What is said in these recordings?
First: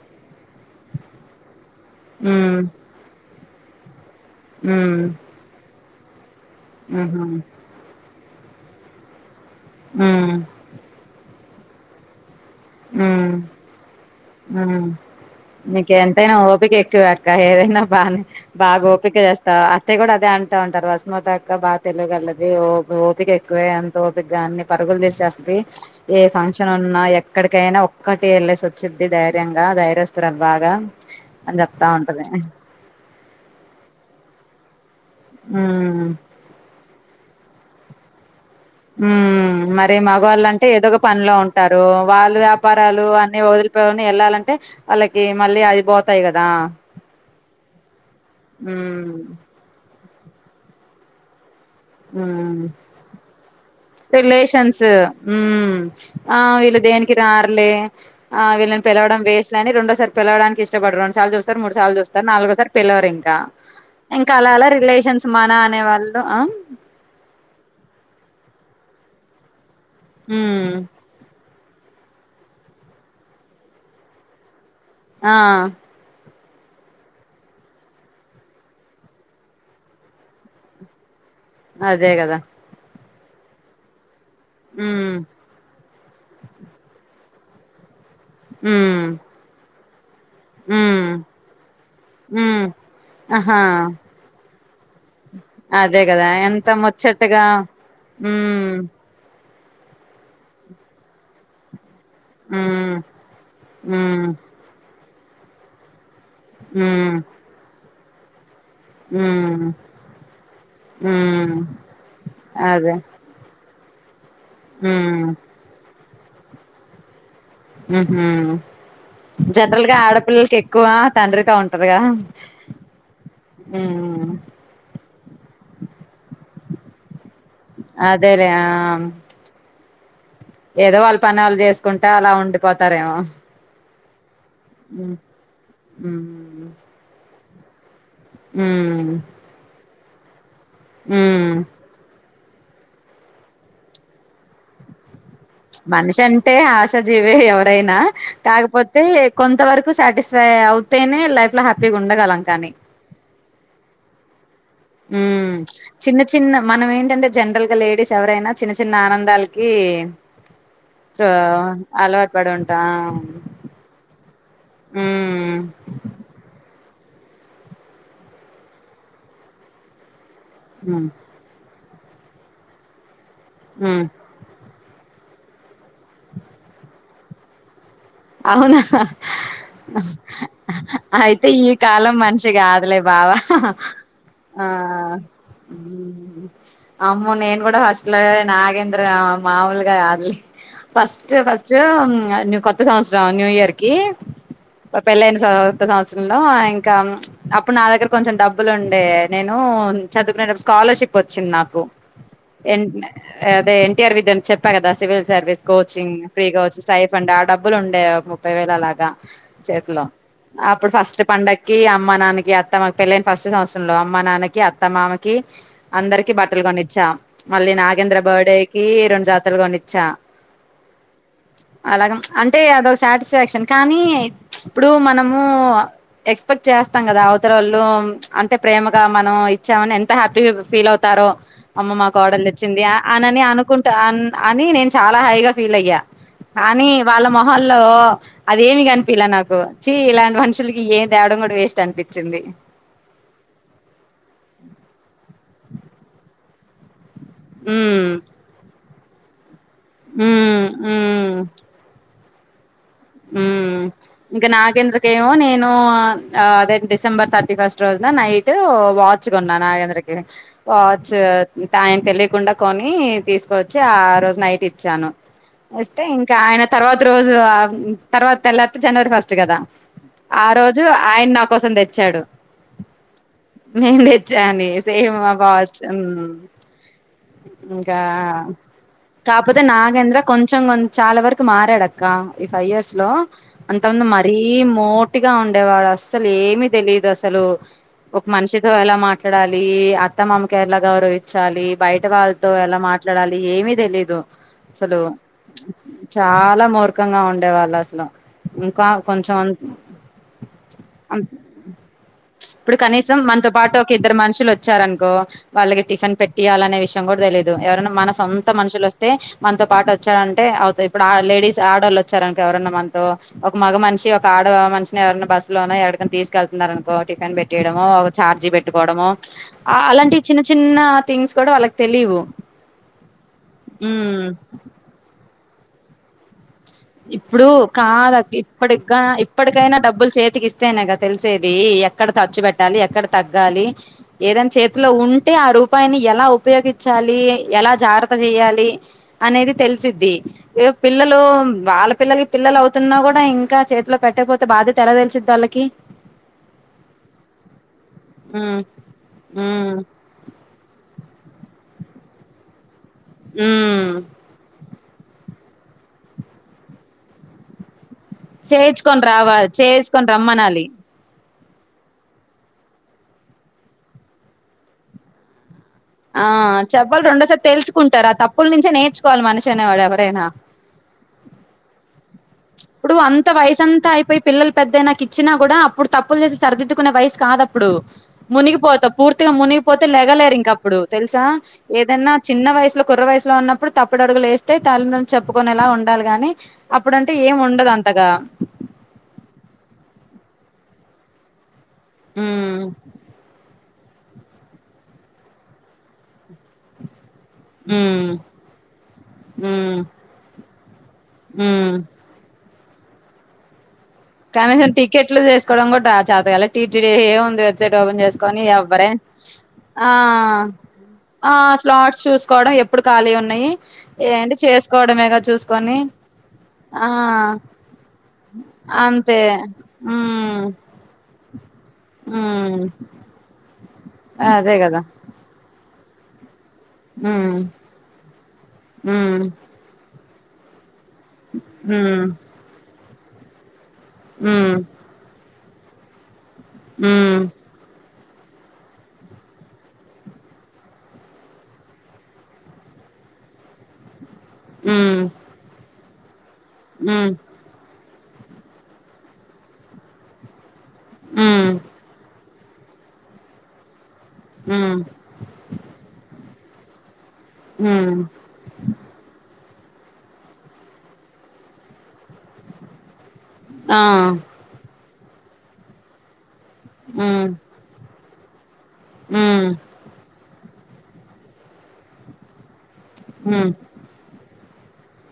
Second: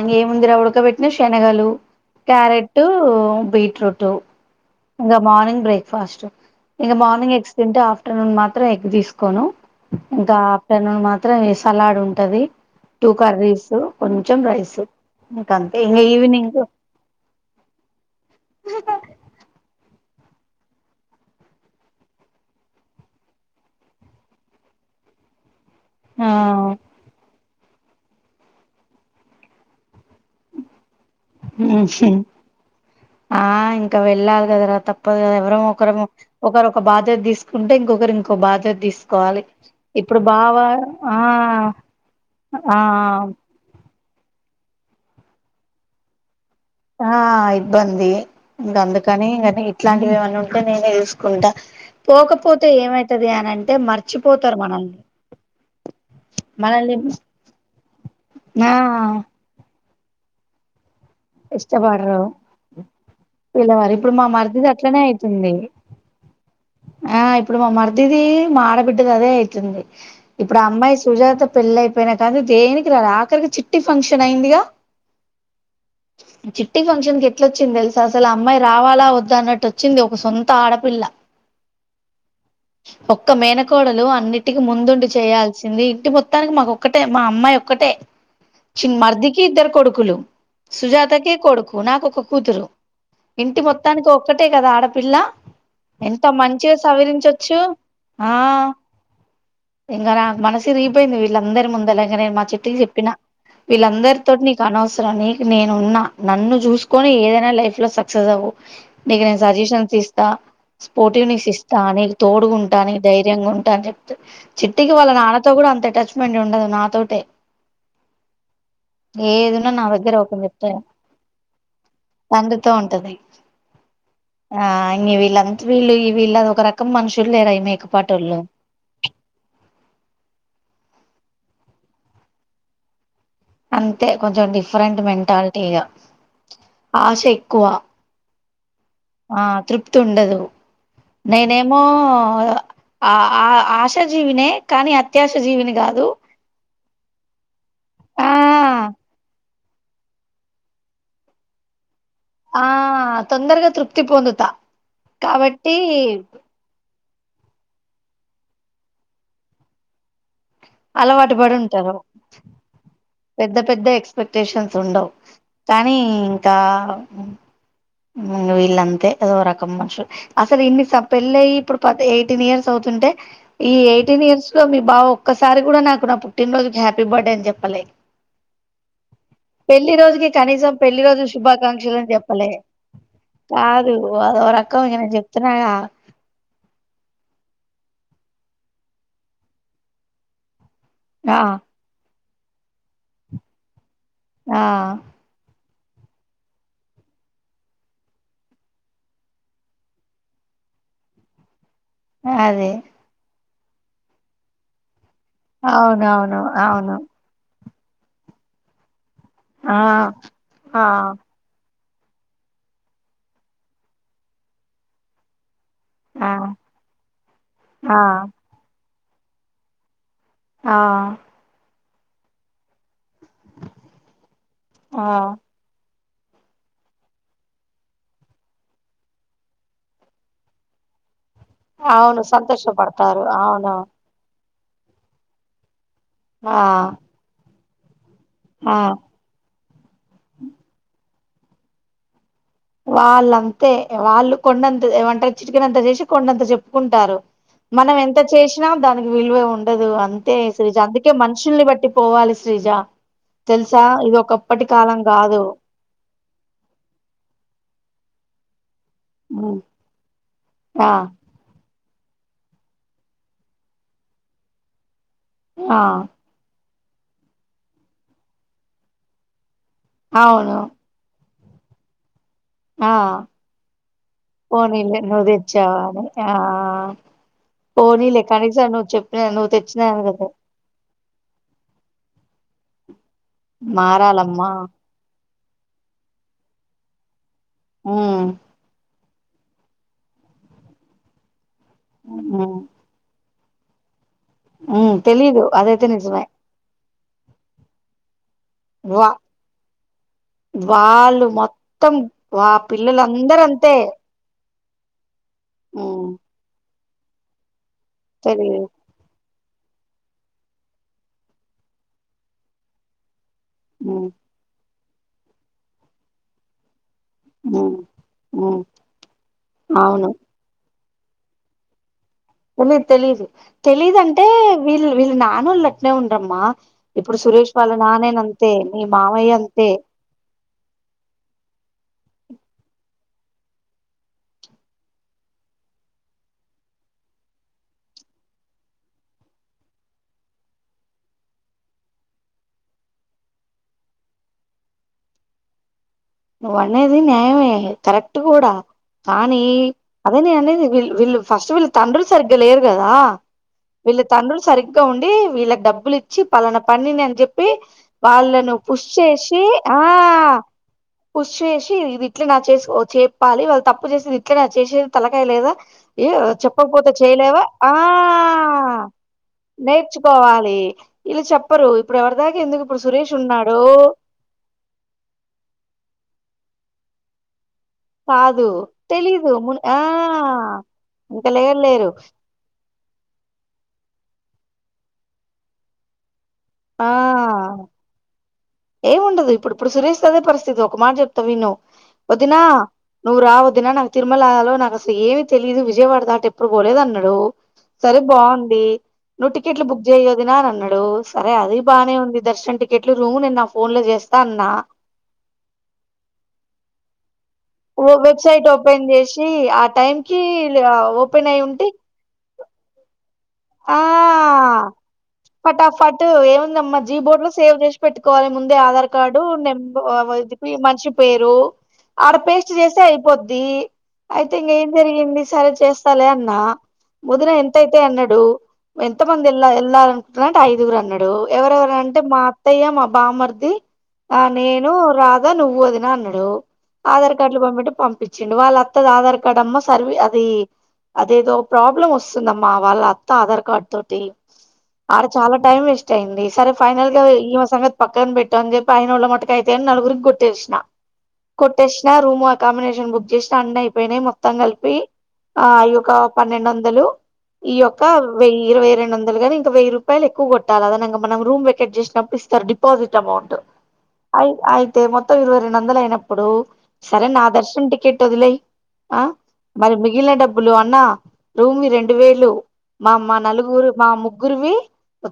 అంగేం ఉందిరా ఉడక పెట్టిన షెనగలు హ్మ్. క్యారెట్ బీట్రూట్ హ్మ్. ఇంగ మార్నింగ్ బ్రేక్ ఫాస్టు ఇంగ ఆహా! మార్నింగ్ ఎగ్స్ తింటే ఆఫ్టర్నూన్ మాత్ ట్రా ఎగ్ తీసుకోను ఇంకా హ్మ్. అఫ్టర్ నూన్ మాత్రం వేస్త సలాడ్ ఉంటది టూ కర్రీస్ కొంచెం రైస్ ఇంకంతే నీక ఇంగ ఎంతైనా ఈవినింగ్ ఓపిక ఎక్కువే అక్క ఏదైనా బానే బాగా ఓపిక చేస్తా అయిే కూడా అదే అంటా ఉంటారు వస్మతాక్క బా తెలియదు ఓ ఓపిక ఎక్కువే అంత ఓపికగా అన్ని పరుగులు తీసేస్తుది ఏ ఆ ఫంక్షన్ ఉన్నా ఎక్ ఇక్కడికైనా ఒక్కతే వెళ్ళసి వచ్చిద్ది ధైర్యంగా ధైర్య ఆ ఇంకా వెళ్ళాలి కదరా ఎవరమో ఒకరు హ్మ్. ఒకరు ఒక బాధ్యత తీసుకు ఉంటే ఇంకరి ఇం ఉ మరి మగవాళ్ళు బావ అంటే ఏదో ఒక ఆ పనిలో ఉంటారు వాళ్ళు వ్యాపారాలు ఆ అన్ని వదిలిపోయి వెళ్ళాలంటే వాళ్ళకి మళ్ళీ అది పోతాయి కదా ఆ ఇబ్బంది ఇంగ ఉమ్ అందుకని ఇంకానీ ఇట్లాంటి ఏమన్న ఉంటే నేనే చూసుకుంటా హమ్ పోకపోతే ఏమైతది అని అంటే మర్చిపోతారు రిలేషన్స్ మనల్ని ఆ వీళ్ళు మనల్ని దేనికి రార్లే ఆ వీళ్ళని పిలవడం వేస్లేని రెండోసారి కలవడానికి ఇష్టపడర్ సార్లు చూస్తారు మూడు సార్లు ఇష్టపడరు చూస్తారు నాలుగోసారి పిలవరు ఇంకా పిల్లవారు ఇప్పుడు మా ఇంకా అలా అలా మరిదిది అట్లనే రిలేషన్స్ మన అయితుంది అనే వాళ్ళు ఆ ఇప్పుడు మా మర్దిది మా ఆడబిడ్డది అదే అయితుంది ఇప్పుడు ఆ ఉమ్ అమ్మాయి సుజాత పెళ్ళ అయిపోయినా కానుంచి దేనికి రాల ఆఖరికి చిట్టి ఫంక్షన్ అయిందిగా ఆ చిట్టి ఫంక్షన్ కి ఎట్లొచ్చింది తెలుసా అసలు అమ్మాయి రావాలా వద్దా అన్నట్టు వచ్చింది ఒక సొంత ఆడపిల్ల అదే కదా ఒక్క మేనకోడలు అన్ని ఇంటికి ముందుండి ఉమ్ చేయాల్సింది ఇంటి మొత్తానికి మాకొక్కటే మా అమ్మాయి ఒక్కటే చి ఉమ్ మర్దికి ఇద్దరు కొడుకు కులు ఉమ్ సుజాతకే కొడుకు నాకు ఒక ఉమ్ కూతురు ఆహా ఇంటి మొత్తానికి ఒక్కటే కదా ఆడపిల్ల అదే కదా ఎంత మంచిగా ముచ్చట్గా సవరించొచ్చు హ్మ ఇంకా నాక్ మనసి రగిపోయింది వీళ్ళందరి ముందలని ఇ నేను మా చిట్టి కి ఉమ్ చెప్పిన ఉమ్ వీళ్ళందరితోటి నీకు అనవసరం రాని ఇ నేనున్న నన్ను చూసుకొని ఉమ్ ఏదైన లైఫ్ లో సక్ చదవు నీకు నేను ఉమ్ సజెషన్స్ ఇస్తా స్పోర్టివ్ నెస్ ఉమ్ ఇస్తా నీకు తోడుగాంటా అదే న ధైర్యంగా ఉంటా అని చెప్ చిట్టికి వాళ్ళ ఉమ్ నాన్నతో కూడ అంత అటాచ్ మెంట్ ఉండదు నా తోటే హ్మ నా జనరల్గా దగ్గర ఆడపి తండ్రితో ఉంటది ఉమ్ ఆ వీళ్ళంత వీళ్ళు ఈ వీళ్ళు అది ఒక రకం మనుషులు లేరా ఈ మేకపాటోళ్ళు అదేలే ఆ ఏదో వాళ్ళ పని వాళ్ళు చేసుకుంటా అలా ఉండిపోతారేమో అంతే కొంచెం డిఫరెంట్ ఉమ్ మెంటాలిటీగా ఉమ్ ఆశ ఎక్కువ హ్మ తుండదు నేనేమో ఆ ఆ ఆశా జీవినే కానీ అత్యాశ జీవిని కాదు మనిషంటే ఆశ జీవే ఎవ ఐనా ఆ కాకపోతే కొంత వరకు సాటిస్ఫై అవుతేనే లైఫ్ లో హ్యాప్ ఆ తొందరగా తృప్తి పొందుతా ఉమ్ కాబట్టి చిన్న చిన్న మనం ఏంటంటే జనరల్ గా లేడీస్ ఎవరైనా చిన్న చిన్న ఆనందాలకి ఆ అలవాటు పడి ఉంటారు అలవాటు పడి ఉంటా పెద్ద పెద్ద ఎక్స్పెక్టేషన్స్ ఉండవు ఉమ్ కానీ ఇంకా అవును మ్ వీళ్ళంతే అదో రకం మనుషులు అసలు ఇన్నిస ఉమ్ పెళ్లఅయి పత్ ఎయిటీన్ ఇయర్స్ అవుతుంటే ఈ ఉమ్ ఎయిటీన్ ఇయర్స్ లో మీ బావ ఒక్కసారి కూడా నాకు నా పుట్టినరోజుకి హ్యాపీ బర్త్డే అని చెప్పలే అవునా అహ్ పెళ్లి అహ్ రోజుకి కనీసం పెళ్లి అహ్ రోజు అయితే ఈ శుభాకాంక్షలు అని కాలం మనిషి చెప్పలే కాదులే బావా కాదు అదో ఆ రకం ఇగ నేను చెప్తున్నాగా మ్ అమ్మోనేన్ కూడా అస్ల నాగేంద్ర మాములుగా గాదులే ఫస్ట్ ఆ ఫస్ట్ మ్ ను కొ త్త సంవత్సరం న్యూ ఇయర్ కి ఆ మా పెళ్లి అయిన సం త సంవత్సరంలో ఆ ఇంకా అప్పుడు నా దగ్గర కొంచెం డబ్బులు ఉండే నేను చదువుకునేటప్పుడు స్కాలర్షిప్ వచ్చింది నాకు అదే ఎంట్నే అదే ఎన్టీఆర్ విద్యని చెప్పా కదా సివిల్ సర్వీస్ కోచింగ్ అవునవును ఫ్రీగా వచ్చి అవును స్టయిఫెండ్ ఆ డబ్ బ్బులుండే ముప్పై వేలు అలాగా ఆ చేతిలో ఆ అప్పుడు ఫస్ట్ పండగ కి అమ్మ నాన్నకి అత్తమ్మకి పెళ్ళైన ఫస్ట్ సంవత్సరంలో అమ్మ నాన్నకి అత్తమ్మామకి ఆ అందరికి బట్టలు కొనిచ్చా మళ్ళీ ఆ నాగేంద్ర బాడే కీ రెండు జతలుగొనిచ్చా ఆ అలాగ అంటే అదో స్ సాటిస్ఫాక్షన్ కానీ ఇప్పుడు ఆ మనము ఎక్స్పెక్ట్ చేస్తాం కదా అవతల వాళ్ళు అంతే ప్రేమగా మనం ఇచ్చామని ఎంత హ్యాపీ ఫీల్ అవుతారుో అమ్మ మాకు అవును ఆర్డర్ తెచ్చింది సంతోషపడతారు అనని అవును అనుకుంటా ఆన్ అని నేను చాలా హాయిగా ఫీల్ అయ్యా ఆ మహల్లో ఆ అదేమి కనిపిలా నాకు చి ఇలాంటి మనుషులకి ఏ తేవడం కూడా వేస్ట్ అనిపించింది వాళ్ల్ అంతే వాళ్ల్ కొండంత ఒంటరీ చిట్కనంత చేసి కొండంత చెప్పుకుంటారు మనం ఉమ్ ఎంత చేసినా దానికి విలువ ఉం ఉండదు అంతే ఉమ్ శజ్ అందుకే ఉమ్ మనుషుల్ని బట్టి పోవాలి శ్రీజా ఉమ్ ఇంకా నాగేంద్రకిేమో కాదు నేను ఆ అదే డిసెంబర్ త థర్టీ ఫస్ట్ రోజున నైట్ వాచ్ ఉమ్, కొన్నానా ఎందకి ఆ వాచ్ [unintelligible] ఆయన తెలియకుండా కొని తీసుకవచ్చి ఆ రోజు నైట్ ఇచ్చాను ఆ వస్తే ఇంకా ఆయన తర్వాత రోజు ఆ తర్వాత తెళ్లత జనవరి ఫస్ట్ కదా ఆ అవును రోజు ఆయన నాకు కోసం తెచ్చాడు ఆ నేను తెచ్చా అని పోనీలే సేమ్ నువ్వు వాచ్ తెచ్చవానే సే ఆ ఇంకా పోనీలే కనీసం నువ్వు చెప్పిన నువ్వు కాపోతే తెచ్చినా నాగేంద్ర కదా కొంచెం చాలా వరకు మారాడ అక్క ఈ హ్రేయర్స్ లో అంతా ముందు మరీ మారాలమ్మా మోట్ టిగా ఉండేవాడు అస్సలు ఏమిీ తెలీయదు అస్సలు అసలు ఒక ఉమ్ మనిషితో ఎలా మాట్లా చూడాలి అత్త మామ కే ఎల గౌరవించాలి వాళ్ళతో ఎలా మాట్లాడాలి ఏమిీ తెలీయదు ఉ తెలీదు అదైతే నిజమే దుఃఖంగా ఉండేవాళ్ళు అసలు ఇంకా వా కొంచెం వాళ్ళు మొత్తం వా ఇప్పుడు కనీసం పిల్లలందరూ మనతో అంతే పాటు ఒక ఇద్దరు మనుషులు వచ్చారనుకో వాళ్ళకి ఉమ్ టిఫిన్ పెట్టియాలనే విషయం చెం గూడా తెలీదు మన సొంత తెలీదు మనుషులు వస్తే మనతో పాటు వచ్చాడంటే అవుతా ఇప్పుడు లేడీస్ ఆడళ్ళు వచ్చారనుకో ఎవరైన్నా మనతో ఒక మగ ఉమ్ మనిషి ఒక ఆడ మనిషి ఎవరైన బస్సు లో ఎక్కడిక తీసుళ్తున్నారు కో టిఫెన్ ఉమ్ పెట్టేయడమో ఒక చార్జీ ఉమ్ పెట్టుకోవడము అవును అలాంటి చిన్న చిన్న థింగ్స్ గూడా వలకి తెలివు తెలీదు తెలీదు తెలీధంటే వీళ్ళు వీళ్ళు నానోళ్ళ ఉండ్రమ్మా ఇప్పుడు కాద్ కా మీ ఇప్పటిగా మామయ్య అంతే ఇప్పటికైనా డబ్బులు చేతికి ఇస్తేనేక తెలిసేది ఎక్కడ ఖర్చు పెట్టాలి ఎక్కడ తగ్గాలి ఏదైనా చేతిలో ఉంటే ఆ రూపాయిని ఎలా ఉపయోగించాలి ఎలా జాగ్రత్త చేయాలి అనేది తెలిసిద్ధి ఏదో పిల్లలు వాళ్ళ పిల్లకి పిల్లలు అవుతున్నా గూ డా ఇంకా చేతిలో పెట్టకపోతే బాధ్యత ఎలా తెలిసిద్ వాళ్ళకి నువ్వ అనేది న్యాయమే కరెక్ట్ గూడా ఉమ్ కానీ ఉమ్ అదే నే అనేది వీళ్ళు ఫస్ట్ విల్ల తండ్రిలు సరిగ్గా లేర్ కదా ఉమ్ వీళ్ళ తండ్రులు సరిగ్గా ఉండి వీళ్ళ డబ్బులు ఇచ్చి పలానా పనిని అని చెప్పి వాళ్ళను పుష్ చేయించుకొని చేసి రావాలి ఆ చేసుకొని రమ్మనాలి పుష్ చేసి ఇది ఇట్లా నా చేసుకో చెప్పాలి వాళ్ళు తప్పు చేసేది ఇట్లా నా చేసేది తలకాయ లేదా ఏ ఆ చెప్పకపోతే చెప్పాలి రెండోసారి చేయలేవా ఆ తెేల్చుకుంటారా తప్పుల నుంచే నేర్చుకోవాలి మనిషి అనే వాడు ఎవరైనా నేర్చుకోవాలి వీళ్ళు చెప్పరు ఇప్పుడు ఎవరి దాకా ఎందుకు ఇప్పుడు సురేష్ అంత ఉన్నాడు వయసంతా అయిపోయి పిల్లలు పెద్దైనాక ఇచ్చినా కూడా అప్పుడు తప్పులు చేసి సరిదిద్దుకునే వయసు కాద ఇప్పుడు కాదు మునిగిపోతా తెలీదు పూర్తిగా మున్ ఆ మునిగిపోతే లెగలేరు ఇంకా ఇప్పుడు తెలుసా ఇంకా లేరు లేరు ఏదైన్నా చిన్న వయసులో కుర్ర వయసులో ఉన్నప్పుడు తప్పు ఇప్పుడు అడుగులు వేస్తే తల్లిద్రలు చెప్పుకునేలా ఉండాలిగాని ఆ ఏం ఉండదు ఇప్పుడు ఇప్పుడు సురేష్ అదే పరిస్థితి ఇది ఒక మాట చెప్తా విను వదినా ఉమ్ నువ్వురా వదిన నా తిరుమలలో నాకు అసలు ఏమి తెలీయదు విజయవాడ దాటి ఎప్పుడు పోలేదు అన్నాడు సరే ఉమ్ బాగుంది నువ్వు టికెట్లు ఉమ్ బుక్ చేయ్యొ వదిన అని అన్నాడు అరే అది ఉమ్ బానే ఉంది టికెట్ రూ నేను నా ఫోన్ లో చేస్త కనీసం టికెట్లు చేేసుకోవడం కూడా రా చాదు కల టీ ఏ వెబ్సైట్ ఓపెన్ చేసుకొని వెబ్సైట్ ఓపెన్ ఎవ్వరే చేసి ఆ టైం కి ఓపెన్ ఆ అయి ఉంటే స్లాట్స్ చూసుకోవడం ఎప్పుడు ఖాళీ ఉన్నాయి ఆ ఏంటి చేసుకోవడమే క చూసుకొని ఫటాఫట్ ఏముందమ్మా ఆ అంతే కాడు నంబ మ్మ్ ఇ మనిషి పేరు ఆడ పేస్ట్ మ్మ్ చేస్తే అయిపోద్ది అయితే ఇంక అదే ఏం కదా జరిగింది సరే చేస్త తలే అన్నా ముదున మ్మ్ ఎంతైతయి అన్నడు మ్మ్ ఎంతమంది ఎలా ఎలా అనుకుంటున్నరు అంటే ఐగురురు అన్నడు ఎవరెవరు అంటే మ్మ్ మా అత్తయ్య మా బామ్మర్ది ఆ మ్మ్ నేను రాత్ తే నువ్వొదినా అన్నడూ ఆధార్ మ్మ్ కార్డులు పంపు అంటే పంపి చ్చిండు వాళ్ళ అత్తది ఆధార్ కార్డ్ అమ్మా సర్వీ అది అదేదో ప్రాబ్లమ్ వస్తుందమ్మా వాళ్ళ అత్త ఆధార్ కార్డ్ తోటి మ్మ్ ఆడ చాలా టైం వేస్ట్ టైంది సరే ఫైనల్గా మ్మ్ ఈ మా సంగ పక్కన పెట్టు అని చెప్పి అయినోళ్ళ మట్టుకు అయితయి అని నలుగురికి కొట్టేసిన మ్మ్ కొట్టష్నా రూమ్ కాంబినేషన్ బుక్ చేసిన అన్ని అయి పోయినయి మొత్తం కలిపి మ్మ్ ఆ అయొ ఒక పన్నెండొందలు ఈ యొక్ క మ్మ్ వెయ్యి ఇరవై రెండొందలు గని ఇంక రూపాయలు ఎక్కువ కొట్టాలదనంగ మనం రూమ్ వెకెట్ చేసినప్పు ఇస్తారు డిపాజిట్ అమౌంట్ ఆ ట్ అయి అయితే మొత్త మొత్తం ఇరవై రెండొందలు అయినప్పుడు సరే నా మ్మ్ దర్శష్ టికెట్ ట్టొదిలేయ్ ఆ మ్మ్ మరి మిగిలిన డబ్బు బ్బులు అన్నా రూమి రెండు వేలు మా మా మ్మ్ నలుగురు మా ముగ్గురువి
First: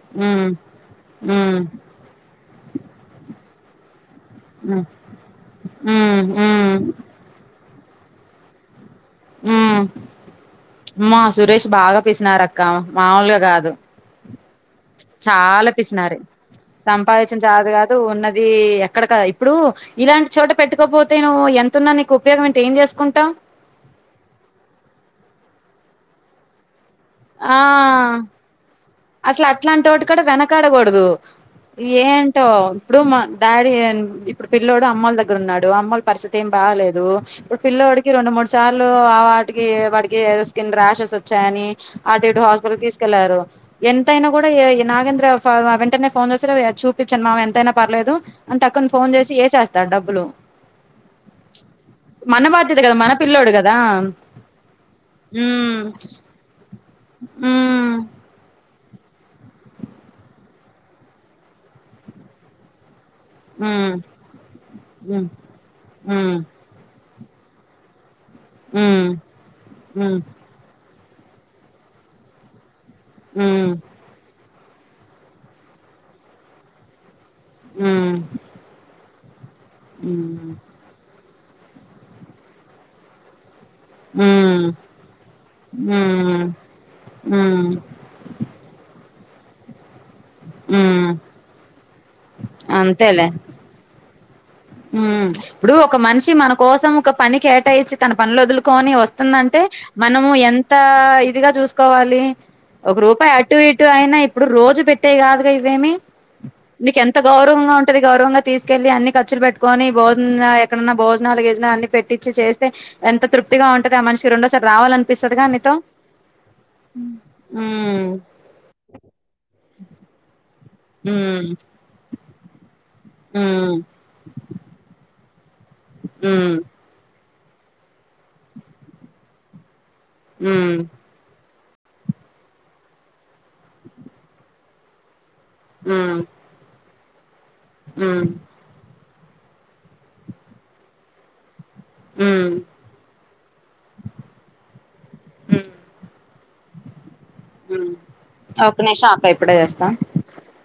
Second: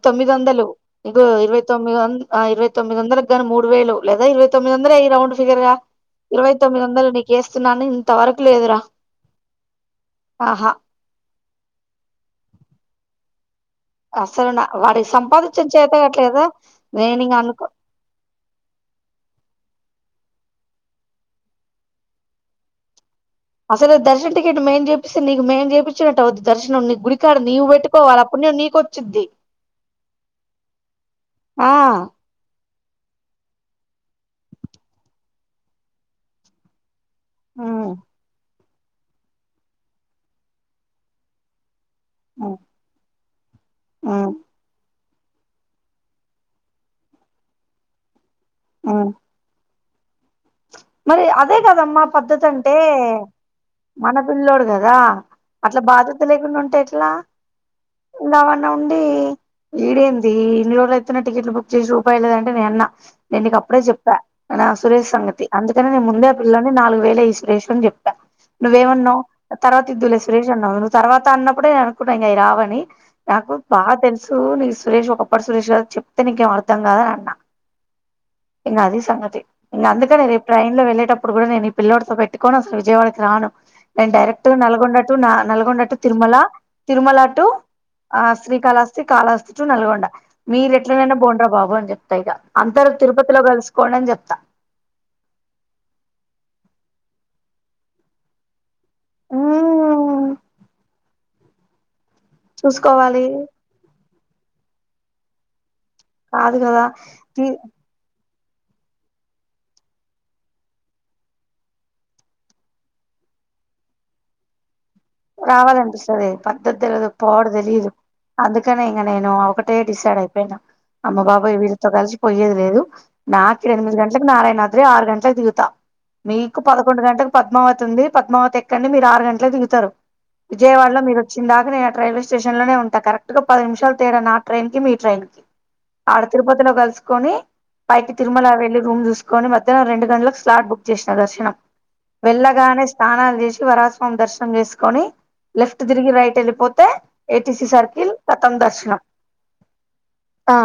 తొమ్మిది మ్మ్ వందలు ఇగో మ్మ్ ఇరవై మ్మ్ తొమ్మిది వంద ఆ ఇరవై తొమ్మిది వందలకిగానీ మూడు డువేలు [unintelligible] లేదా ఇరవై తొమ్మిది వందల వేయి రౌండ్ ఫిగర్ గా మ్మ్ ఇరవై తొమ్మిది మ్మ్ వందలు నీకుేస్తున్నాను తారకులేదురా మ్మా సురేష్ బాగా పేసినారక్క క మాముూలుగా కాదు అసలు నా వాడికి సంపాదించడం చాలా పిసినారి చేతగాట్లేదా నేను ఇంగ సంపాదించడం చాత అనుకో కాదు ఉన్నది ఎక్కడ కద ఇప్పుడు ఇలాంటి చోట పెట్టుకపోతే నువ్వు ఎతున్నా నీకు ఉపయోగం ఏంటి ఏం చేసుకుంటావు అసలు దర్శన్ టికెట్ మేము చేపిస్తే నీకు మేము చేపిచ్చినట్టు అవుది దర్శనం గుడికాడ ఆ నీవు పెట్టుకోవాల అప్పుడు పుణ్యం నీకు అసలు అట్లాంటి వాటి కాడ వెనకాడకూడదు ఆ ఏంటో ఇప్పుడు మ డాడి ఇప్పుడు పిల్ల్లోడు అమ్మోల్ల దగ్గర ఉన్నాడు అమ్మోల్ల పరిస్థితి ఏం బాగలేదు ఇప్పుడు ఉమ్ పిల్లోడికి రెండు మూడు సార్లు వాటికి వాటికి స్కిన్ ర్యాషెస్ వచ్చాయని అటు ఇటు ఉమ్ హాస్పిటల్కి తీసుకెళ్లారు ఎంతైనా ఉమ్ కూడా నాగేంద్ర వెంటనే ఫోన్ చేసి చూపించను మామ ఎంతైనా పర్లేదు అంటే అక్కను ఉమ్. ఫోన్ చేసి వేసేస్త తడబ్బులు మరి అదే కదమ్మా పద్ధతి అంటే కదా మన పిల్లోడు కదా మన పిల్లోడు కదా ఉమ్ అట్లా బాధ్యత లేకుండా ఉంటే ఎట్ల ఉమ్ ఇలావంట ఉండి ఈడేంది ఇన్ని రోజులుయితున్న టికెట్లు బుక్ చేసి రూపాయి లేదంటే నే అన్నా నేను నీకి అప్పుడే ఉమ్ చెప్పా నా సురేష్ ఉమ్ సంగతి అేను ముందే ఉమ్ పిల్లాణ్ణి నాలుగు వేల ఈశ్లేష చెప్ [unintelligible] ఉమ్ నువ్వేమన్నావ్ తర్వాత ఇద్దులే ఉమ్ సురేష్ అన్నావ్ తర్వాత అన్నప్పుడే అనుకున్నా ఇంకావి రావని నాకు ఉమ్ బా తెలసు సురేష్ ఒకపడి సరేష్ కాదు చెప్తే నీకేం అర్థం కాదని అన్నా ఇంగ అది సంగతి ఉ ట్రైన్లో వెళ్లేటప్పుడు కూడా నే ఈ పిల్లోడితో పెట్టుకుని అసలు విజయవాడకి రాను నేను డైరెక్ట్గా ఉమ్ నల్గొండ టు నల్గొండటు తిరుమల ఉమ్ తిరుమల టు ఉమ్ ఆ శ్రీకాళహస్తి కాళాస్తి టు నల్గొండ మీరు ఉమ్ ఎట్లనైనా బోండ్ర బాబు అని చెప్తా ఇక అందరు అంతేలే తిరుపతిలో కలుసుకోండి అని చెప్తా ఉమ్ ఇప్పుడు ఒక మనిషి మన కోసం ఒక పని కేటాయించి తన పనులు వదులుకోని వస్తుందంటే మ్మ్ మనము ఎంత ఇదిగా చూసుకోవాలి. ఒక చూసుకోవాలి రూపాయి అటు ఇటు అయిన ఇప్పుడు రోజు పెట్టేయి కాదుగా ఇవేమి కాదు గదా నీకు ఎంత [unintelligible] గౌరవంగా ఉంటది గౌరవంగా తీసుకెళ్లి అన్ని ఖర్చులు పెట్టుకోని భోజన ఎక్కడన్నా భోజనాలు గీజనాలు అన్ని పెట్టిచ్చి చేస్తే ఎంత తృప్తిగా ఉంటది. ఆ మనిషి రెండో సారి రావాల రావాలనిపిస్తది పద్దతి తెలియదు పాడు తెలియదు. ఉమ్ అందుకనే ఇంక నేను ఒకటే డిసైడ్ అయిపోయిన అమ్మ ఉమ్ బాబోయ్ వీళ్ళతో కలిసి పొయ్యేది లేదు. నాకు ఉమ్ ఎనిమిది గంట్లకి నారాయణ అధ్రి ఆరు గంట కి దిగుత ఉమ్ మీకు పదకొండు గంటల పద్మావతి ఉంది. పద్మావతి ఎక్కండి మీరు ఆరు గంటలకి దిగుతారు. ఉమ్ విజయవాడలో మీరొచ్చి అందాక నేను రైల్వే స్టేషన్ లోనే ఉంట కరెక్ట్గా పది నిమిషాలు తేడ నా ట్రైన్ కి మీ ట్రైన్ కి ఉమ్ ఆడ తిరుపతిలో కల్సు కొనీ పైకి ఉమ్ తిరుమల వెళ్ళి రూమ్ చూస్ కాని మధ్యానం రెండు గంటలకు స్లాట్ బుక్ చేసిన దర్శనం ఉమ్ వెళ్ళగానే స్నానాలు చేసి వరాహస్వామి దర్శనం చేసుకు ని ఉమ్ లెఫ్ట్ తిరిగి రైట్ వెళ్ళిపోతే ఏటీసి సర్కిల్ పోతం ఒక్క దర్శనం నిమిషం అక్క ఇప్పుడే చేస్తా ఆ